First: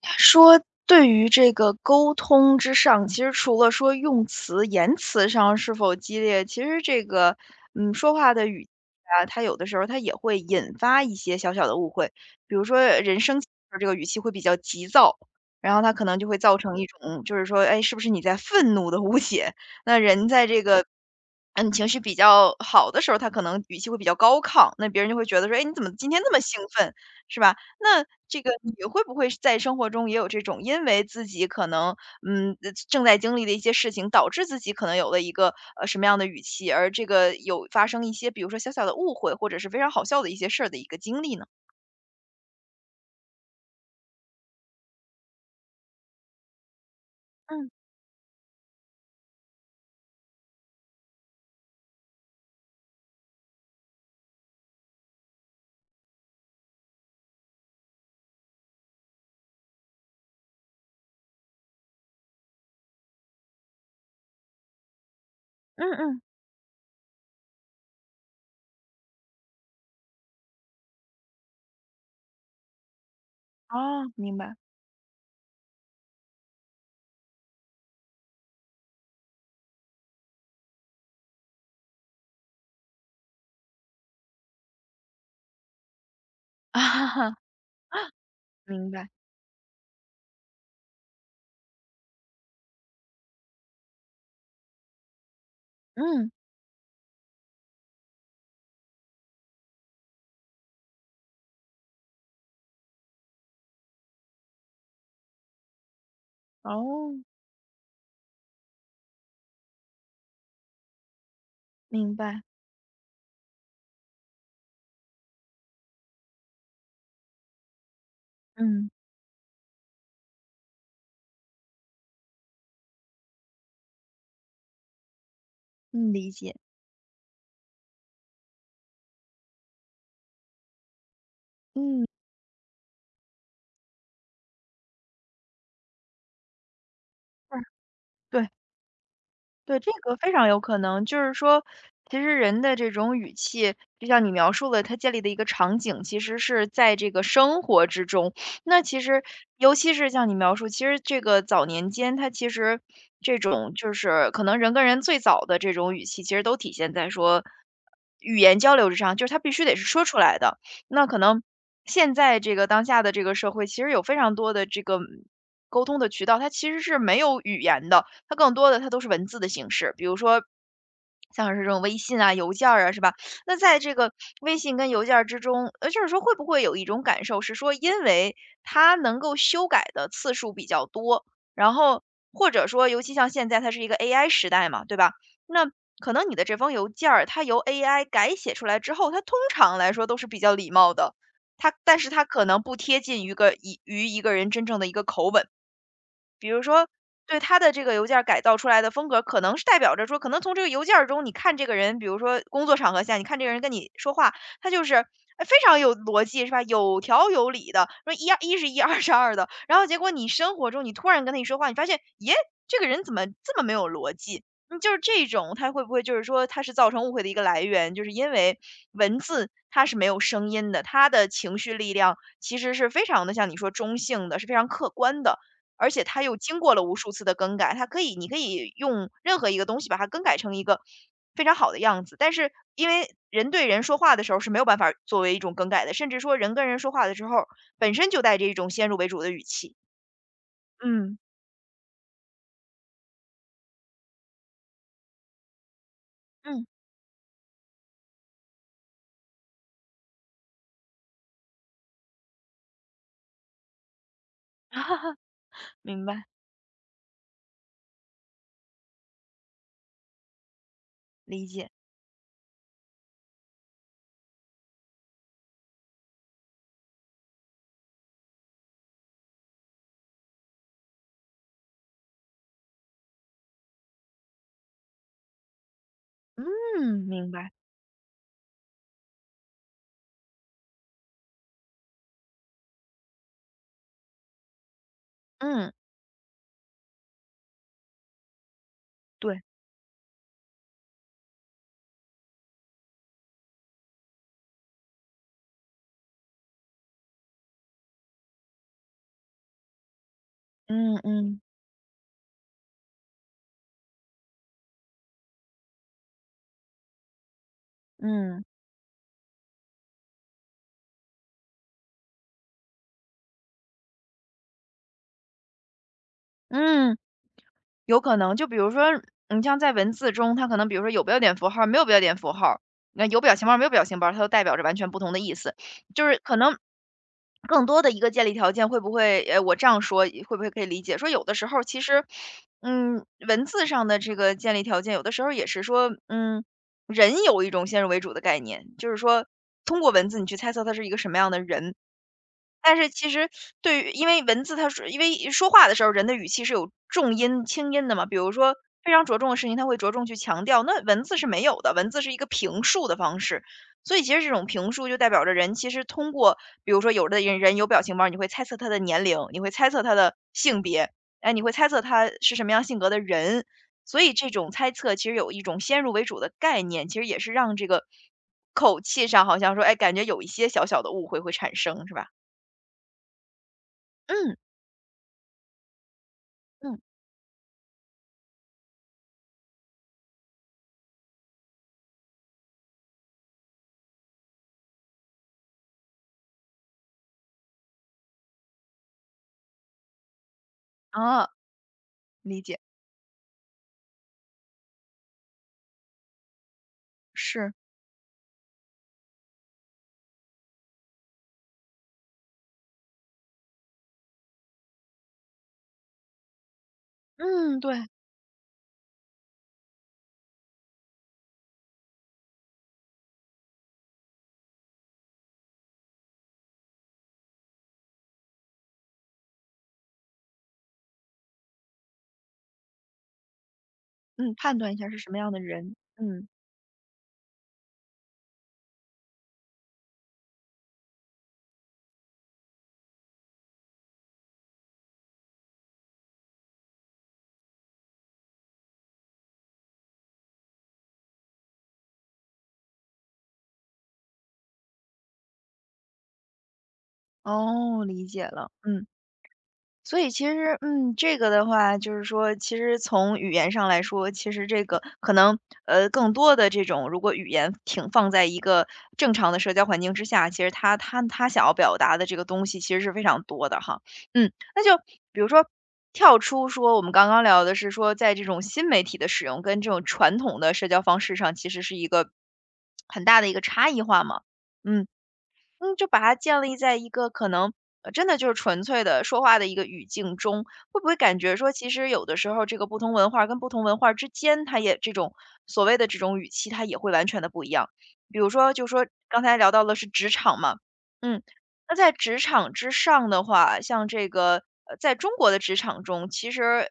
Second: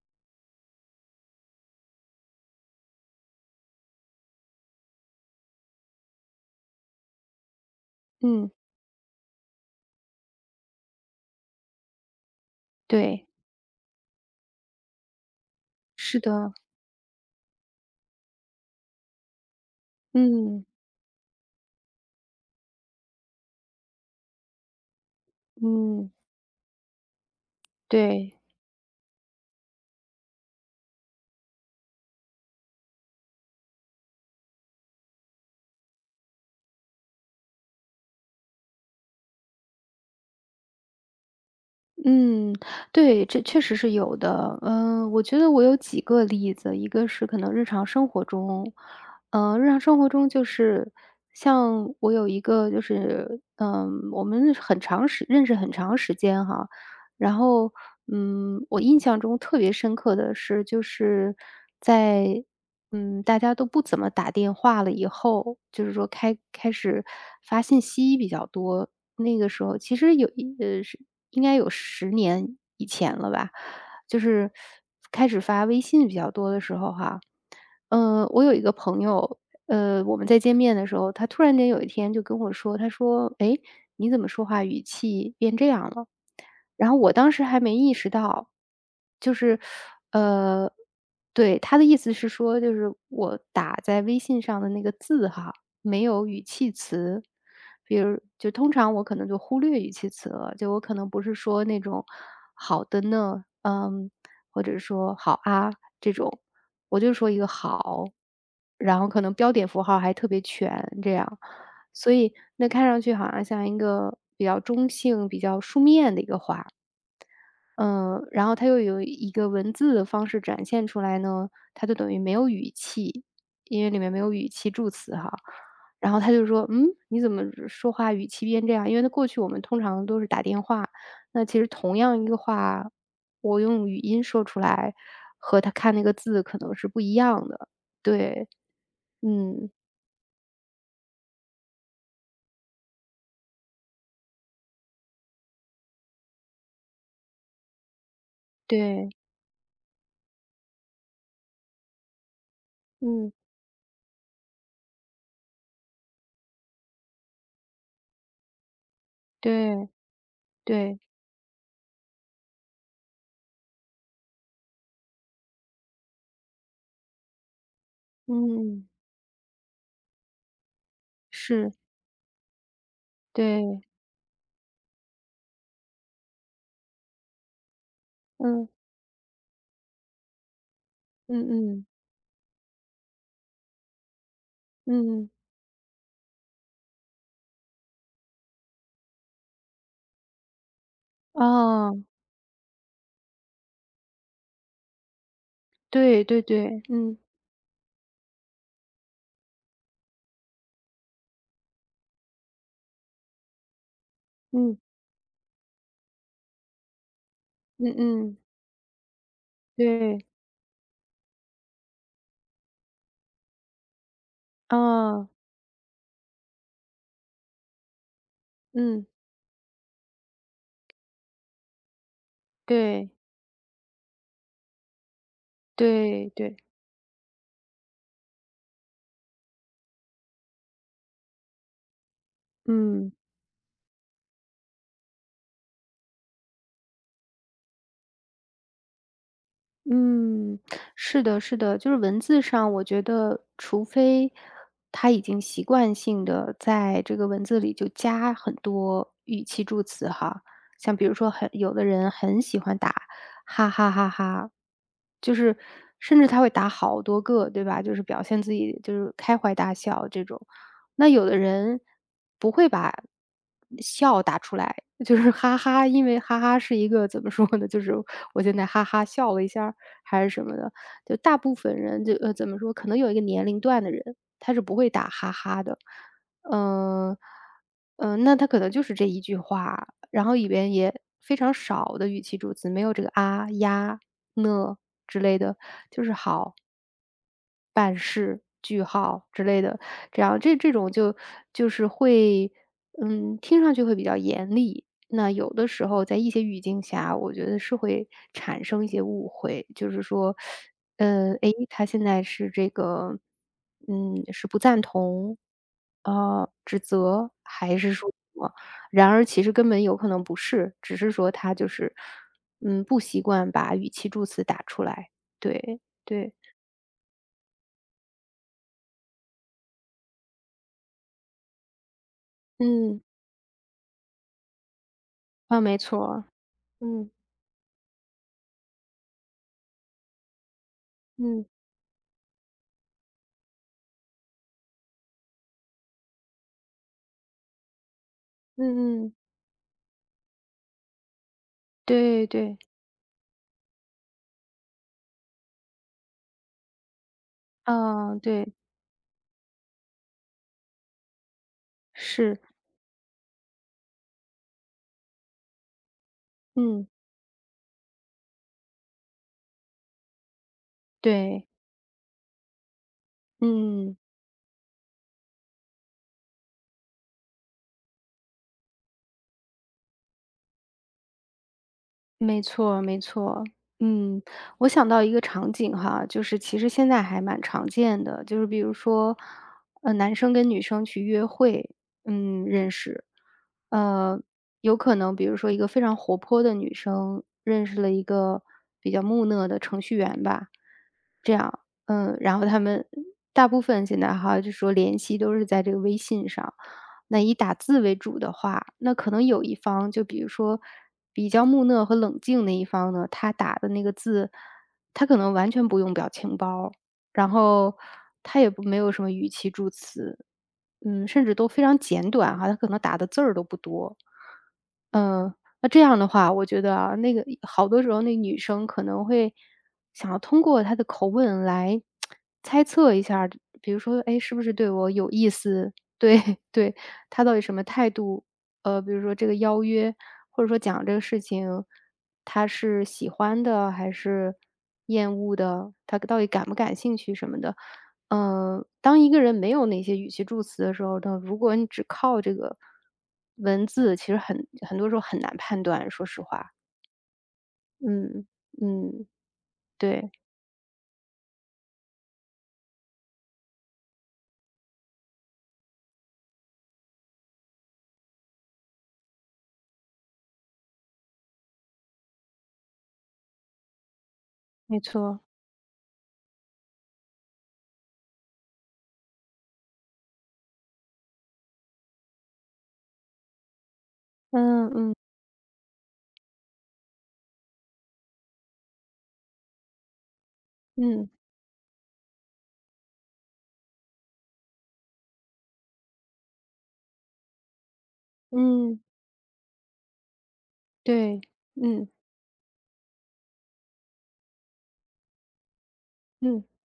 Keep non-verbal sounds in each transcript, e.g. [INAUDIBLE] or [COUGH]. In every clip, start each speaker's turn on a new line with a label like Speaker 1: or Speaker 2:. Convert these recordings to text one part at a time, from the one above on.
Speaker 1: 说对于这个沟通之上，其实除了说用词、言辞上是否激烈，其实这个，说话的
Speaker 2: 嗯，
Speaker 1: 语气啊，它有的时候它也会引发一些小小的误会。比如说人
Speaker 2: 对，
Speaker 1: 生气的时候这个语气会比较急躁，然后它可能
Speaker 2: 是
Speaker 1: 就会
Speaker 2: 的，
Speaker 1: 造成一种就是说，哎，是不是你在愤怒的误解？那人在这
Speaker 2: 嗯
Speaker 1: 个，情绪比较好的时候，他可能语气会比较高亢，那别人就会觉得说，哎，你怎么今
Speaker 2: 嗯，
Speaker 1: 天那么兴奋，是吧？那
Speaker 2: 对，
Speaker 1: 这个你会不会在生活中也有这种，因为自己可能，正在经历的一些事情，导致自己可能有了一个，什么样的语气，而这个有发生一些，比如说小小的误会，或者是非常好笑的一些事儿的一个经历呢？
Speaker 2: 嗯，对，这确实是有的。嗯，我觉得我有几个例子，一个是可能日
Speaker 1: 嗯。
Speaker 2: 常生活中，日常生活中就是像我有一个就是，我们认识很长时间哈，然后我印象中特别深刻的是，就是在大家都不怎么打电话了以后，就
Speaker 1: 嗯
Speaker 2: 是说
Speaker 1: 嗯。
Speaker 2: 开始发信息比较多。那个时候其实是应该有10年以前了吧，
Speaker 1: 哦，
Speaker 2: 就
Speaker 1: 明
Speaker 2: 是
Speaker 1: 白。
Speaker 2: 开始发微信比较多的时候哈，我有一个朋友，我们在见面的时候，他突然间有一天就跟我说，他说："哎，你怎么说话语气变这样了？"
Speaker 1: [LAUGHS] 啊
Speaker 2: 然后我当
Speaker 1: 哈。
Speaker 2: 时还没意识到，
Speaker 1: 明白。
Speaker 2: 就是，呃，对，他的意思是说，就是我打在微信上的那个字哈，没有
Speaker 1: 嗯。
Speaker 2: 语气词。比如就通常我可能就忽略语气词了，就我可能不是说那种"好的呢"，或者说"好啊"这种。我
Speaker 1: 哦，
Speaker 2: 就说一个"好"，然后可能标点符号还特别全这样，所
Speaker 1: 明
Speaker 2: 以
Speaker 1: 白。
Speaker 2: 那看上去好像像一个比较中性、比较书面的一个话。然后它又
Speaker 1: 嗯。
Speaker 2: 有一个文字的方式展现出来呢，它就等于没有语气，因为里面没有语气助词哈。
Speaker 1: 嗯，
Speaker 2: 然后
Speaker 1: 理
Speaker 2: 他就
Speaker 1: 解。
Speaker 2: 说："嗯，你怎么说话语气变这样？"因为他过去我们通常都是打电话，那其实同
Speaker 1: 嗯。
Speaker 2: 样一个话，我用语音说出来，和他看那个字可能是不一样
Speaker 1: 是。
Speaker 2: 的。对，
Speaker 1: 对。
Speaker 2: 嗯，
Speaker 1: 对，这个非常有可能，就是说，其实人的这种语气，就像你描述了，他建立的一个场景，其实是在这个生活之中。那其
Speaker 2: 对，
Speaker 1: 实，尤其是像你描述，其实这个早年间，他其实
Speaker 2: 嗯，
Speaker 1: 这种就是可能人跟人最早的这种语气，其实都体现在说语言交流之上，就是他必须得是
Speaker 2: 对，
Speaker 1: 说出来的。
Speaker 2: 对，
Speaker 1: 那可能现在这个当下的这个社会，其实有非常多的这个沟通的渠道，它其实是没有语言的。它更多的
Speaker 2: 嗯，
Speaker 1: 它都是文字的形式，比如说像是这
Speaker 2: 是，
Speaker 1: 种微信啊、邮件儿啊，是吧？那在
Speaker 2: 对，
Speaker 1: 这个微信跟邮件儿之中，就是说会不会有一种感受是说，因为
Speaker 2: 嗯，
Speaker 1: 它能够修改的次数比较多，
Speaker 2: 嗯
Speaker 1: 然
Speaker 2: 嗯，
Speaker 1: 后或者说，尤其像现在它是一个 AI 时代嘛，对吧？
Speaker 2: 嗯，
Speaker 1: 那可能你的这封邮件儿，它由 AI 改写出来之后，它通常来说都是比较礼貌的，它但
Speaker 2: 哦。
Speaker 1: 是它可能不贴近于个一于一个人真正的一个口吻。
Speaker 2: 对对对，嗯
Speaker 1: 对，他的这个邮件儿改造出来的风格，可能是代表着说，可能从这个邮件儿中，你看这个人，比如说工作场合下，你看这个人跟你说话，他
Speaker 2: 嗯
Speaker 1: 就是非常有逻辑，是吧？有条有理
Speaker 2: 嗯
Speaker 1: 的，说一
Speaker 2: 嗯，
Speaker 1: 一是一，二是二的。然后结果
Speaker 2: 对，
Speaker 1: 你生活中，你突然跟他一说话，你发现，耶，这个人怎么这么没有逻辑？就是这
Speaker 2: 啊，
Speaker 1: 种，他会不会就是说，他是造成误会的一个来源，就是因为
Speaker 2: 嗯，
Speaker 1: 文字它是没有声音的，他的情绪力量其实是非
Speaker 2: 对
Speaker 1: 常的，像你说中性的，是非常客观的。而且它
Speaker 2: 对
Speaker 1: 又
Speaker 2: 对，
Speaker 1: 经过了无数次的更改，它可以你可以用任何一个东西把它更改成一个非常好的样子。但是因
Speaker 2: 嗯。
Speaker 1: 为人对人说话的时候是没有办法作为一种更改的，甚至说人跟人说话的时候本身就带着一种先入为主的语气。
Speaker 2: 嗯，
Speaker 1: 嗯
Speaker 2: 是的，是的，就是文字上，我觉得除非他已经习惯性的
Speaker 1: 嗯。
Speaker 2: 在这个文字里就加很多语气助词哈，像比如说很有的人很喜欢打哈哈哈哈，就是
Speaker 1: 明
Speaker 2: 甚
Speaker 1: 白。
Speaker 2: 至他会打好多个，对吧？就是表现自己就是开怀大笑这种。那有的
Speaker 1: 理解。
Speaker 2: 人不会把笑打出来，就是哈哈，因为哈哈是一个怎么说呢，就是我现在哈哈笑了一下儿还是什么的，就大部分人就怎么说，可能有一个年龄段的人，他是不会打哈哈的。
Speaker 1: 嗯，
Speaker 2: 嗯，
Speaker 1: 明白。
Speaker 2: 那他可能就是这一句话，然后里边也非常少的语气助词，没有这个啊、呀、呢之类的，
Speaker 1: 嗯。
Speaker 2: 就是好。办事句号"
Speaker 1: 对。
Speaker 2: 之类的，这样这种就是会，听上去会比较严厉。那有的时候在一些语境下，我觉得是会产生一些误会，就是说，
Speaker 1: 嗯嗯
Speaker 2: 诶，他现在是这个，是不赞同，指责还是说什
Speaker 1: 嗯
Speaker 2: 么？然而其实根本有可能不是，只是说他就是，不习惯把语气助词打出来，对，对，
Speaker 1: 嗯。有可能，就比如说，你像在文字中，它可能比如说有标点符号没有标点符号
Speaker 2: 嗯。
Speaker 1: 那有表情包没有表情包它都代表着完全不同的意思。
Speaker 2: 啊，没
Speaker 1: 就是
Speaker 2: 错。
Speaker 1: 可能
Speaker 2: 嗯，
Speaker 1: 更多的一个建立条件，会不会，我这样说会不会可以理解？说有的
Speaker 2: 嗯，
Speaker 1: 时候其实，文字上的这个建立条件，有的时候也是说，人有一种先入为主的概念，就是
Speaker 2: 嗯嗯，
Speaker 1: 说通过文字你去猜测他是一个什么样的人。
Speaker 2: 对对，
Speaker 1: 但是其实对于因为文字它是因为说话的时候，人的语气是有重音、轻音的嘛。
Speaker 2: 啊，
Speaker 1: 比如
Speaker 2: 对，
Speaker 1: 说非常着重的事情，他会着重去强调，那文字是没有的，文字是一个
Speaker 2: 是，
Speaker 1: 评述的方式。所以其实这种评述就代表着人其实通过，比如
Speaker 2: 嗯，
Speaker 1: 说有的人有表情包，你会猜测他的年龄，你会猜测他的性别，哎，你
Speaker 2: 对，
Speaker 1: 会猜测他是什么样性格的人。
Speaker 2: 嗯，
Speaker 1: 所以这种猜测其实有一种先入为主的概念，其实也是让这个口气上好像说，哎，感觉有一些小小的误会会产生，是吧？
Speaker 2: 没错没错。嗯，
Speaker 1: 嗯
Speaker 2: 我想到一个场景哈，就是其实
Speaker 1: 嗯。
Speaker 2: 现在还蛮常见的，就是比如说，男生跟女生去约会，认识，呃，有可能比如说一个非常活泼的女生认识了一个比较木讷的程序员吧，
Speaker 1: 啊，
Speaker 2: 嗯，然
Speaker 1: 理
Speaker 2: 后
Speaker 1: 解。
Speaker 2: 他们大部分现在哈，就说联系都是在这个微信上。那以打
Speaker 1: 是。
Speaker 2: 字为主的话，那可能有一方，就比如说比较木讷和冷静那一方呢，他打的那个字，他可能完全不用表情包，然
Speaker 1: 嗯。
Speaker 2: 后
Speaker 1: 对。
Speaker 2: 他也不没有什么语气助词，甚至都非常简短哈，他可能打的字儿都不多。嗯，那这样的话，我觉得啊，那个好多时候那女生可能会想要通过她的口吻来猜测一下儿比如说，哎，
Speaker 1: 嗯，
Speaker 2: 是不是
Speaker 1: 判
Speaker 2: 对
Speaker 1: 断一下
Speaker 2: 我
Speaker 1: 是什
Speaker 2: 有
Speaker 1: 么
Speaker 2: 意
Speaker 1: 样的
Speaker 2: 思？
Speaker 1: 人。
Speaker 2: 对
Speaker 1: 嗯。
Speaker 2: [LAUGHS] 对，她到底什么态度？比如说这个邀约，或者说讲这个事情，他是喜欢的还是厌恶的，他到底感不感兴趣什么的。当一个人没有那些语气助词的时候呢，如果你只靠这个文字，其实很多时候很难判断，说实话。
Speaker 1: 哦，理解
Speaker 2: 嗯，
Speaker 1: 了。嗯。
Speaker 2: 嗯，
Speaker 1: 所以
Speaker 2: 对，
Speaker 1: 其实，这个的话就是说，其实从语言上来说，其实这个可能，更多的这种，如果语言挺放在一个正常的社交环境之下，其实他想要表达的这个东西其实是非常多的哈。嗯，那就
Speaker 2: 没
Speaker 1: 比
Speaker 2: 错。
Speaker 1: 如说跳出说，我们刚刚聊的是说，在这种新媒体的使用跟这种传统的社交方式上，其实是一个很大的一个差异化嘛。
Speaker 2: 嗯
Speaker 1: 嗯。
Speaker 2: 嗯
Speaker 1: 嗯，就把它建立在一个可能，真的就是纯粹的说话的一个语境中，会不会
Speaker 2: 嗯
Speaker 1: 感觉说，其实有的时候这个不同文化跟不同文化之间，它也这种所谓的这种语气，它也会完全的不一样。比如说，就
Speaker 2: 嗯，
Speaker 1: 说刚才聊到了是职场嘛。
Speaker 2: 对，
Speaker 1: 嗯。那
Speaker 2: 嗯
Speaker 1: 在职场之上的话，像这个，在中国的职场中，其
Speaker 2: 嗯
Speaker 1: 实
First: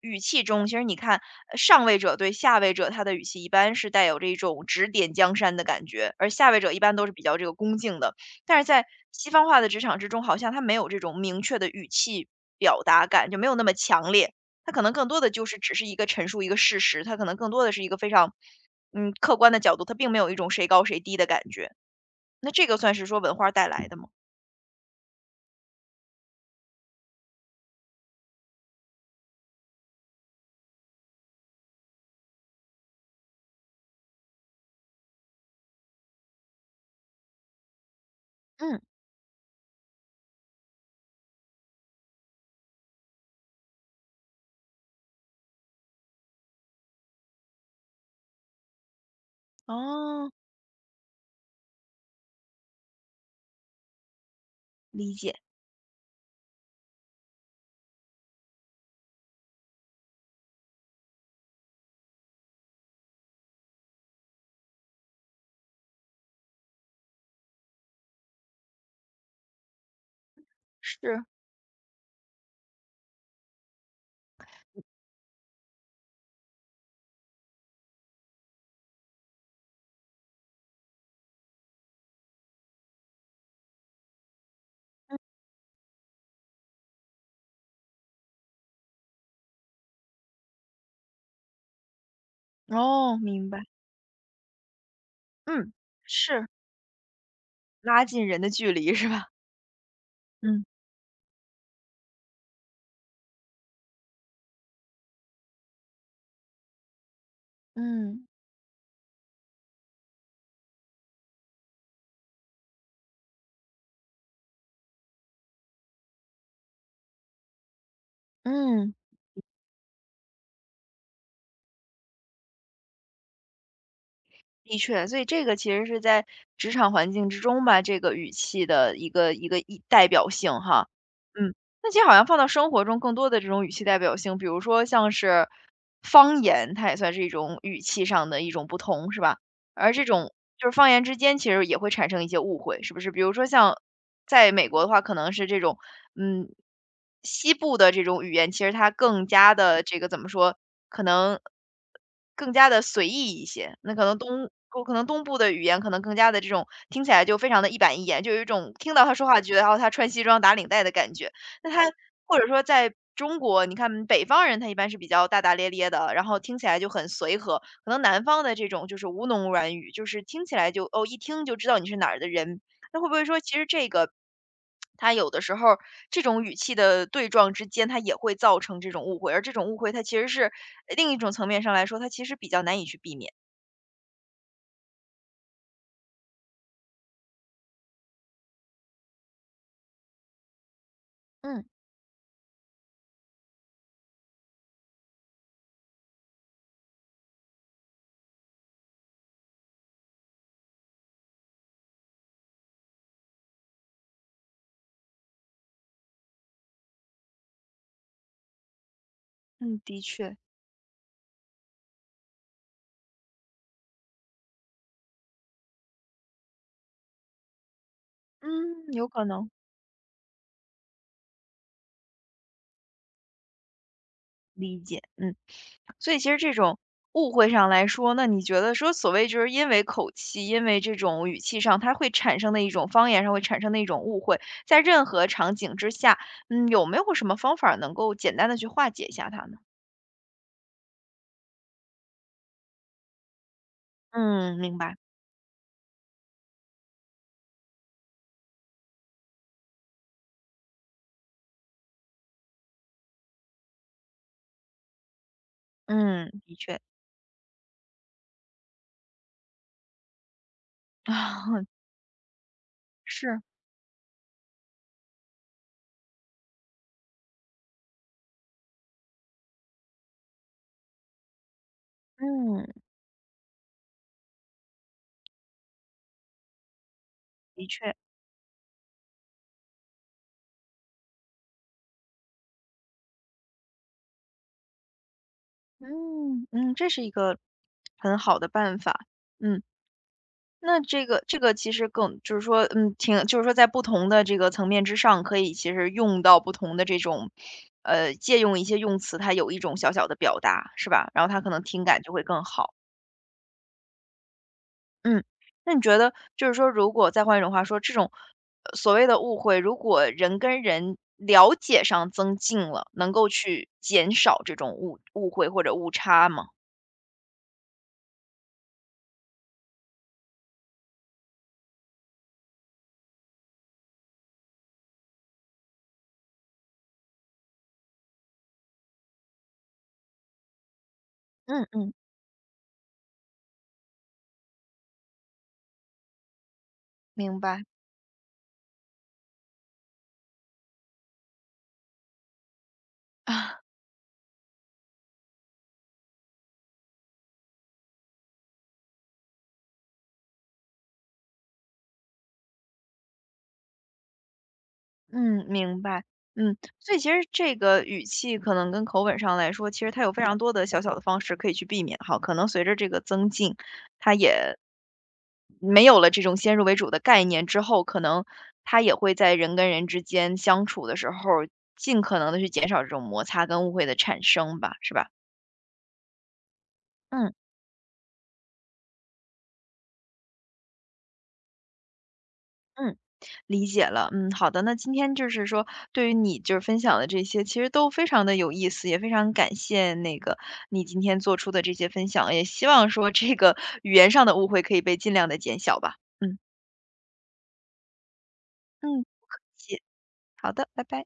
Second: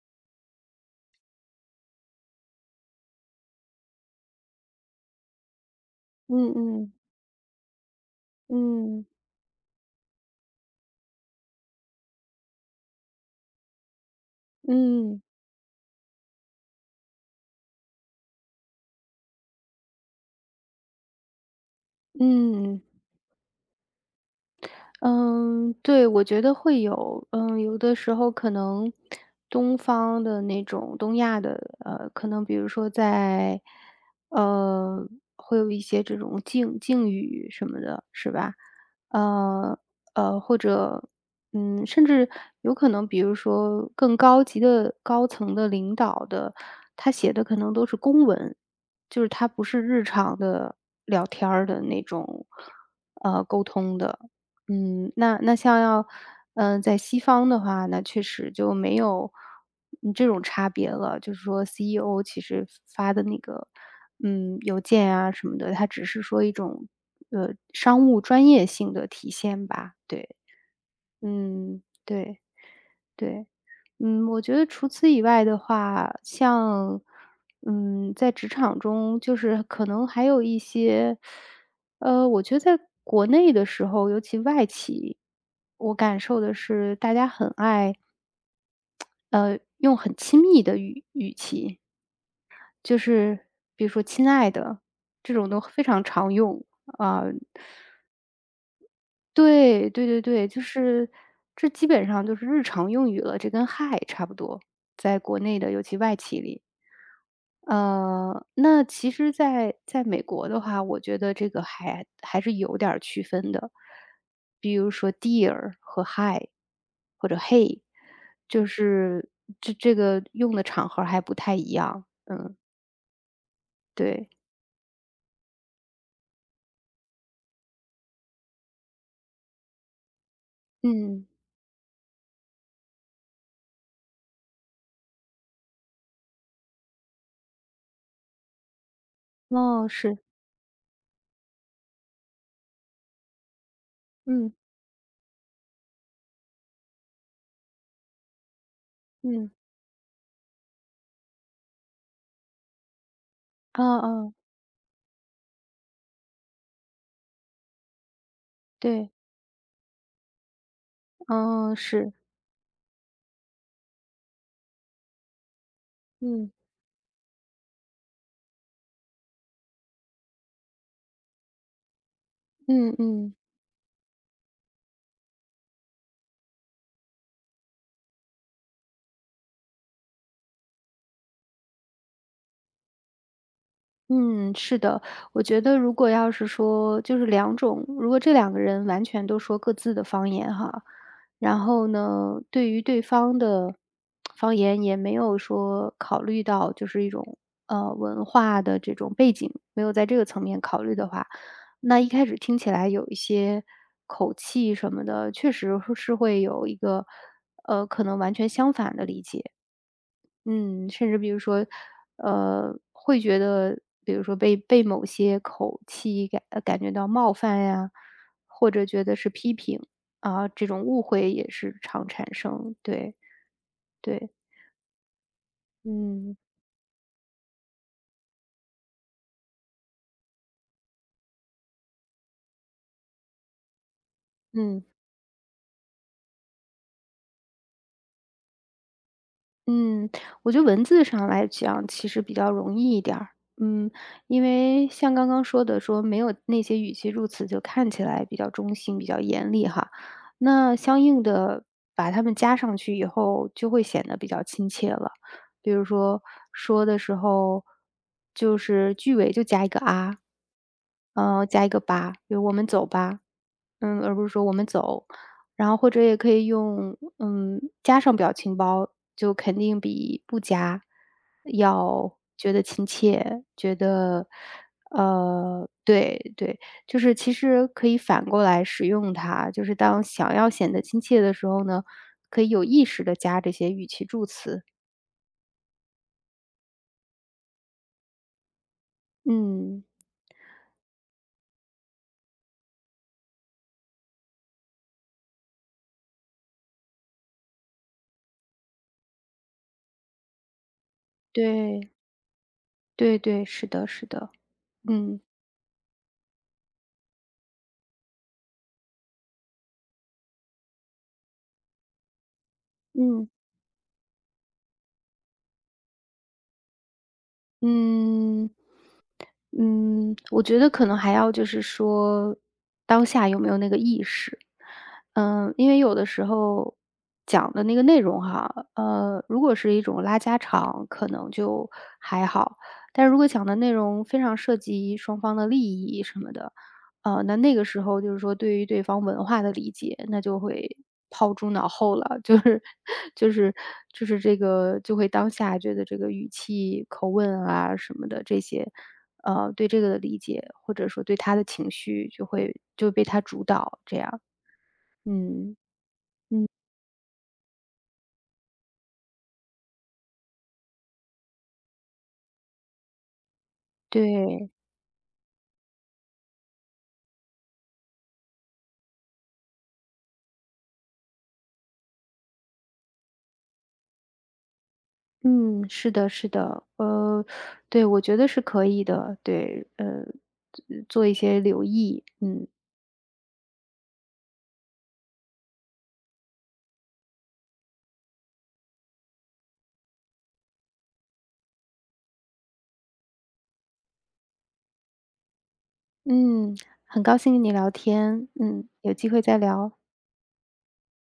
Speaker 1: 语气中，其实你看上位者对下位者，他的语气一般是带有这种指点江山的感觉，而下
Speaker 2: 嗯
Speaker 1: 位者一
Speaker 2: 嗯
Speaker 1: 般都是比较这个恭敬的。但是在
Speaker 2: 嗯
Speaker 1: 西方化的职场之中，好像他没有这种明确的语气表达感，就没有那么强烈。他可能更多
Speaker 2: 嗯
Speaker 1: 的就是只是一个陈述一个事实，他可能更多的是一个非常，客观的角度，他并没有一种谁高谁低的感觉。那这个
Speaker 2: 嗯。
Speaker 1: 算是说文化带来的吗？
Speaker 2: 嗯，对，我觉得会有。嗯，有的时候可能东方的那种东亚的，可能比如说在，呃，会有一些这种敬语什么的，是吧？
Speaker 1: 嗯。
Speaker 2: 呃或者甚至有可能，比如说更高级的高层的领导的，他写的可能都是公文，就是他不是日
Speaker 1: 哦，
Speaker 2: 常的聊天儿的那种，沟通的。
Speaker 1: 理
Speaker 2: 嗯，
Speaker 1: 解。
Speaker 2: 那那像要，嗯，在西方的话，那确实就没有，这种差别了。就是说，CEO 其实发的那个，邮件啊什么的，它只是说一种，商务专业性的体现吧。对，
Speaker 1: 是。
Speaker 2: 嗯，对对。嗯，我觉得除此以外的话，像，在职场中，就是可能还有一些，我觉得在国内的时候，尤其外企，我感受的是大家很爱，用很亲密的语气，就
Speaker 1: 哦，
Speaker 2: 是
Speaker 1: 明白。
Speaker 2: 比如说"亲爱的"这种都
Speaker 1: 嗯。
Speaker 2: 非常常
Speaker 1: 是。
Speaker 2: 用啊。
Speaker 1: 拉近人的距离是吧？
Speaker 2: 对，对对对，就
Speaker 1: 嗯。
Speaker 2: 是这基本上就是日常用语了，这跟 Hi 差不多，在国内的尤其外企里。
Speaker 1: 嗯。
Speaker 2: 那其实在美国的话，我觉得这个还是有点儿区分的。比如说 Dear 和 Hi 或者 Hey,就
Speaker 1: 嗯，
Speaker 2: 是这个用的场合还不太一样。嗯，对。
Speaker 1: 的确，所以这个其实是在职场环境之中吧，这个语气的一个代表性哈。
Speaker 2: 嗯，
Speaker 1: 嗯。那其实好像放到生活中更多的这种语气代表性，比如说像是方言，它也算是一种语气上的一种不同，是吧？
Speaker 2: 哦，
Speaker 1: 而这
Speaker 2: 是，
Speaker 1: 种就是方言之间其实也会产生一些误会，是不是？比如说像在
Speaker 2: 嗯，
Speaker 1: 美国的话，可能是这种，嗯，西部的这种语言，其实它更
Speaker 2: 嗯，
Speaker 1: 加的这个怎么说，可能更加的随意一些。
Speaker 2: 哦
Speaker 1: 那可能
Speaker 2: 哦，
Speaker 1: 东可能东部的语言可能更加的这种听起来就非常的一板一眼，就有一种听到
Speaker 2: 对，
Speaker 1: 他说话觉得，哦，他穿西装打领带的感觉。那
Speaker 2: 哦，
Speaker 1: 他
Speaker 2: 是，
Speaker 1: 或者说在中国，你看北方人他一般是比较大大咧咧的，然后
Speaker 2: 嗯。
Speaker 1: 听起来就很随和。可能南方的这种就是吴侬软语，就是听起来就哦，一听就知道你是哪儿的人。
Speaker 2: 嗯
Speaker 1: 那会不会
Speaker 2: 嗯
Speaker 1: 说，其实这个它有的时候这种语气的对撞之间，它也会造成这种误会，而这种误会它其实是另一种层面上来说，它其实比较难以去避免。
Speaker 2: 嗯，是的，我觉得如果要是说就是两种，如果这两个人完全都说各自的方言哈，然
Speaker 1: 嗯
Speaker 2: 后呢，对于对方的方言也没有说考虑到就是一种文化的这种背景，没有在这个层面考虑的话，那一开始听起来有一些口气什么的，确实是会有一个，可能完全相反的理解。
Speaker 1: 嗯，的确。
Speaker 2: 嗯，甚至比如说，会觉得，比如说被某些口气感觉到冒犯呀，或者
Speaker 1: 嗯，
Speaker 2: 觉
Speaker 1: 有
Speaker 2: 得
Speaker 1: 可
Speaker 2: 是
Speaker 1: 能。
Speaker 2: 批评，啊，这种误会也是常产生，对，对，
Speaker 1: 理解。嗯。所以其实
Speaker 2: 嗯。
Speaker 1: 这种误会上来说，那你觉得说所谓就是因为口气，因为这种语气上，它会产生的一种方言上会产生的一种误会，在
Speaker 2: 嗯。
Speaker 1: 任何场景之下，有没有什么方法能够简单的去化解一下它呢？
Speaker 2: 嗯，我觉得文字上来讲其实比较容易一点儿。嗯，因
Speaker 1: 嗯，明
Speaker 2: 为
Speaker 1: 白。
Speaker 2: 像刚刚说的说没有那些语气助词就看起来比较中性、比较严厉哈，那相应的把它们加上去以后就会显得比较亲切了。比如说
Speaker 1: 嗯，的确。
Speaker 2: 说的时候，就是句尾就加一个"啊"，
Speaker 1: [LAUGHS]，啊。
Speaker 2: 加一个"吧"，比如"我们走吧"，
Speaker 1: 是。
Speaker 2: 而不是说"我们走"。然后或者也可以用加上表情包，就肯定比不加要觉得
Speaker 1: 嗯，
Speaker 2: 亲切，觉得对对，就是其
Speaker 1: 的
Speaker 2: 实可
Speaker 1: 确。
Speaker 2: 以反过来使用它，就是当想要显得亲切的时候呢，可以有意识的加这些语气助词。
Speaker 1: 嗯。嗯，这是一个很好的办法。嗯。
Speaker 2: 嗯，
Speaker 1: 那这个这个其实更就是说，挺就是说在不同的这个层面之上，可以其实用到不同的这种，借用一些用词，它有一种小小的表达，是吧？然后它可能听
Speaker 2: 对，
Speaker 1: 感就会更好。
Speaker 2: 对对，是的是的，嗯，
Speaker 1: 嗯。那你觉得就是说，如果再换一种话说，这种所谓的误会，如果人跟人了解上增进了，能
Speaker 2: 嗯。
Speaker 1: 够去减少这种误会或者误差吗？
Speaker 2: 嗯，嗯，我觉得可能还要就是说，当下有没有那个意识。嗯，因为有的时候讲的那个内容哈，如果是一种拉家常，可能
Speaker 1: 嗯
Speaker 2: 就
Speaker 1: 嗯，
Speaker 2: 还好，但如果讲的内容非常涉及双方的利益什么的，那
Speaker 1: 明
Speaker 2: 那
Speaker 1: 白。
Speaker 2: 个时候就是说对于对方文化的理解，那就会抛诸脑后了，[LAUGHS] 就是就是这个就会当下觉得这个语气、口吻啊什么的这些，对这个的理解，或者说对他的情绪就会就被他主导这样。
Speaker 1: 嗯，
Speaker 2: 嗯，
Speaker 1: 明白。嗯，所以其实这个语气可能跟口吻上来说，其实它有非常多的小小的方式可以去避免哈。可能随着这个增进，它
Speaker 2: 对，
Speaker 1: 也没有了这种先入为主的概念之后，可能他也会在人跟人之间相处的时候，尽可能的去减少这种摩擦跟误会的产生吧，是吧？
Speaker 2: 嗯，是的，是的，
Speaker 1: 嗯。
Speaker 2: 对，我觉得是可以的，对，做一些留意，嗯。
Speaker 1: 嗯，理解了。嗯，好的，那今天就是说，对于你就是分享的这些，其实都非常的有意思，也非常感谢那个你今天做出的这些分享，也希望说这个语言上的误会可以被尽量的减小吧。嗯
Speaker 2: 嗯，很高兴跟你聊天，有
Speaker 1: 嗯，
Speaker 2: 机会
Speaker 1: 不
Speaker 2: 再
Speaker 1: 客
Speaker 2: 聊。
Speaker 1: 气。好的，拜拜。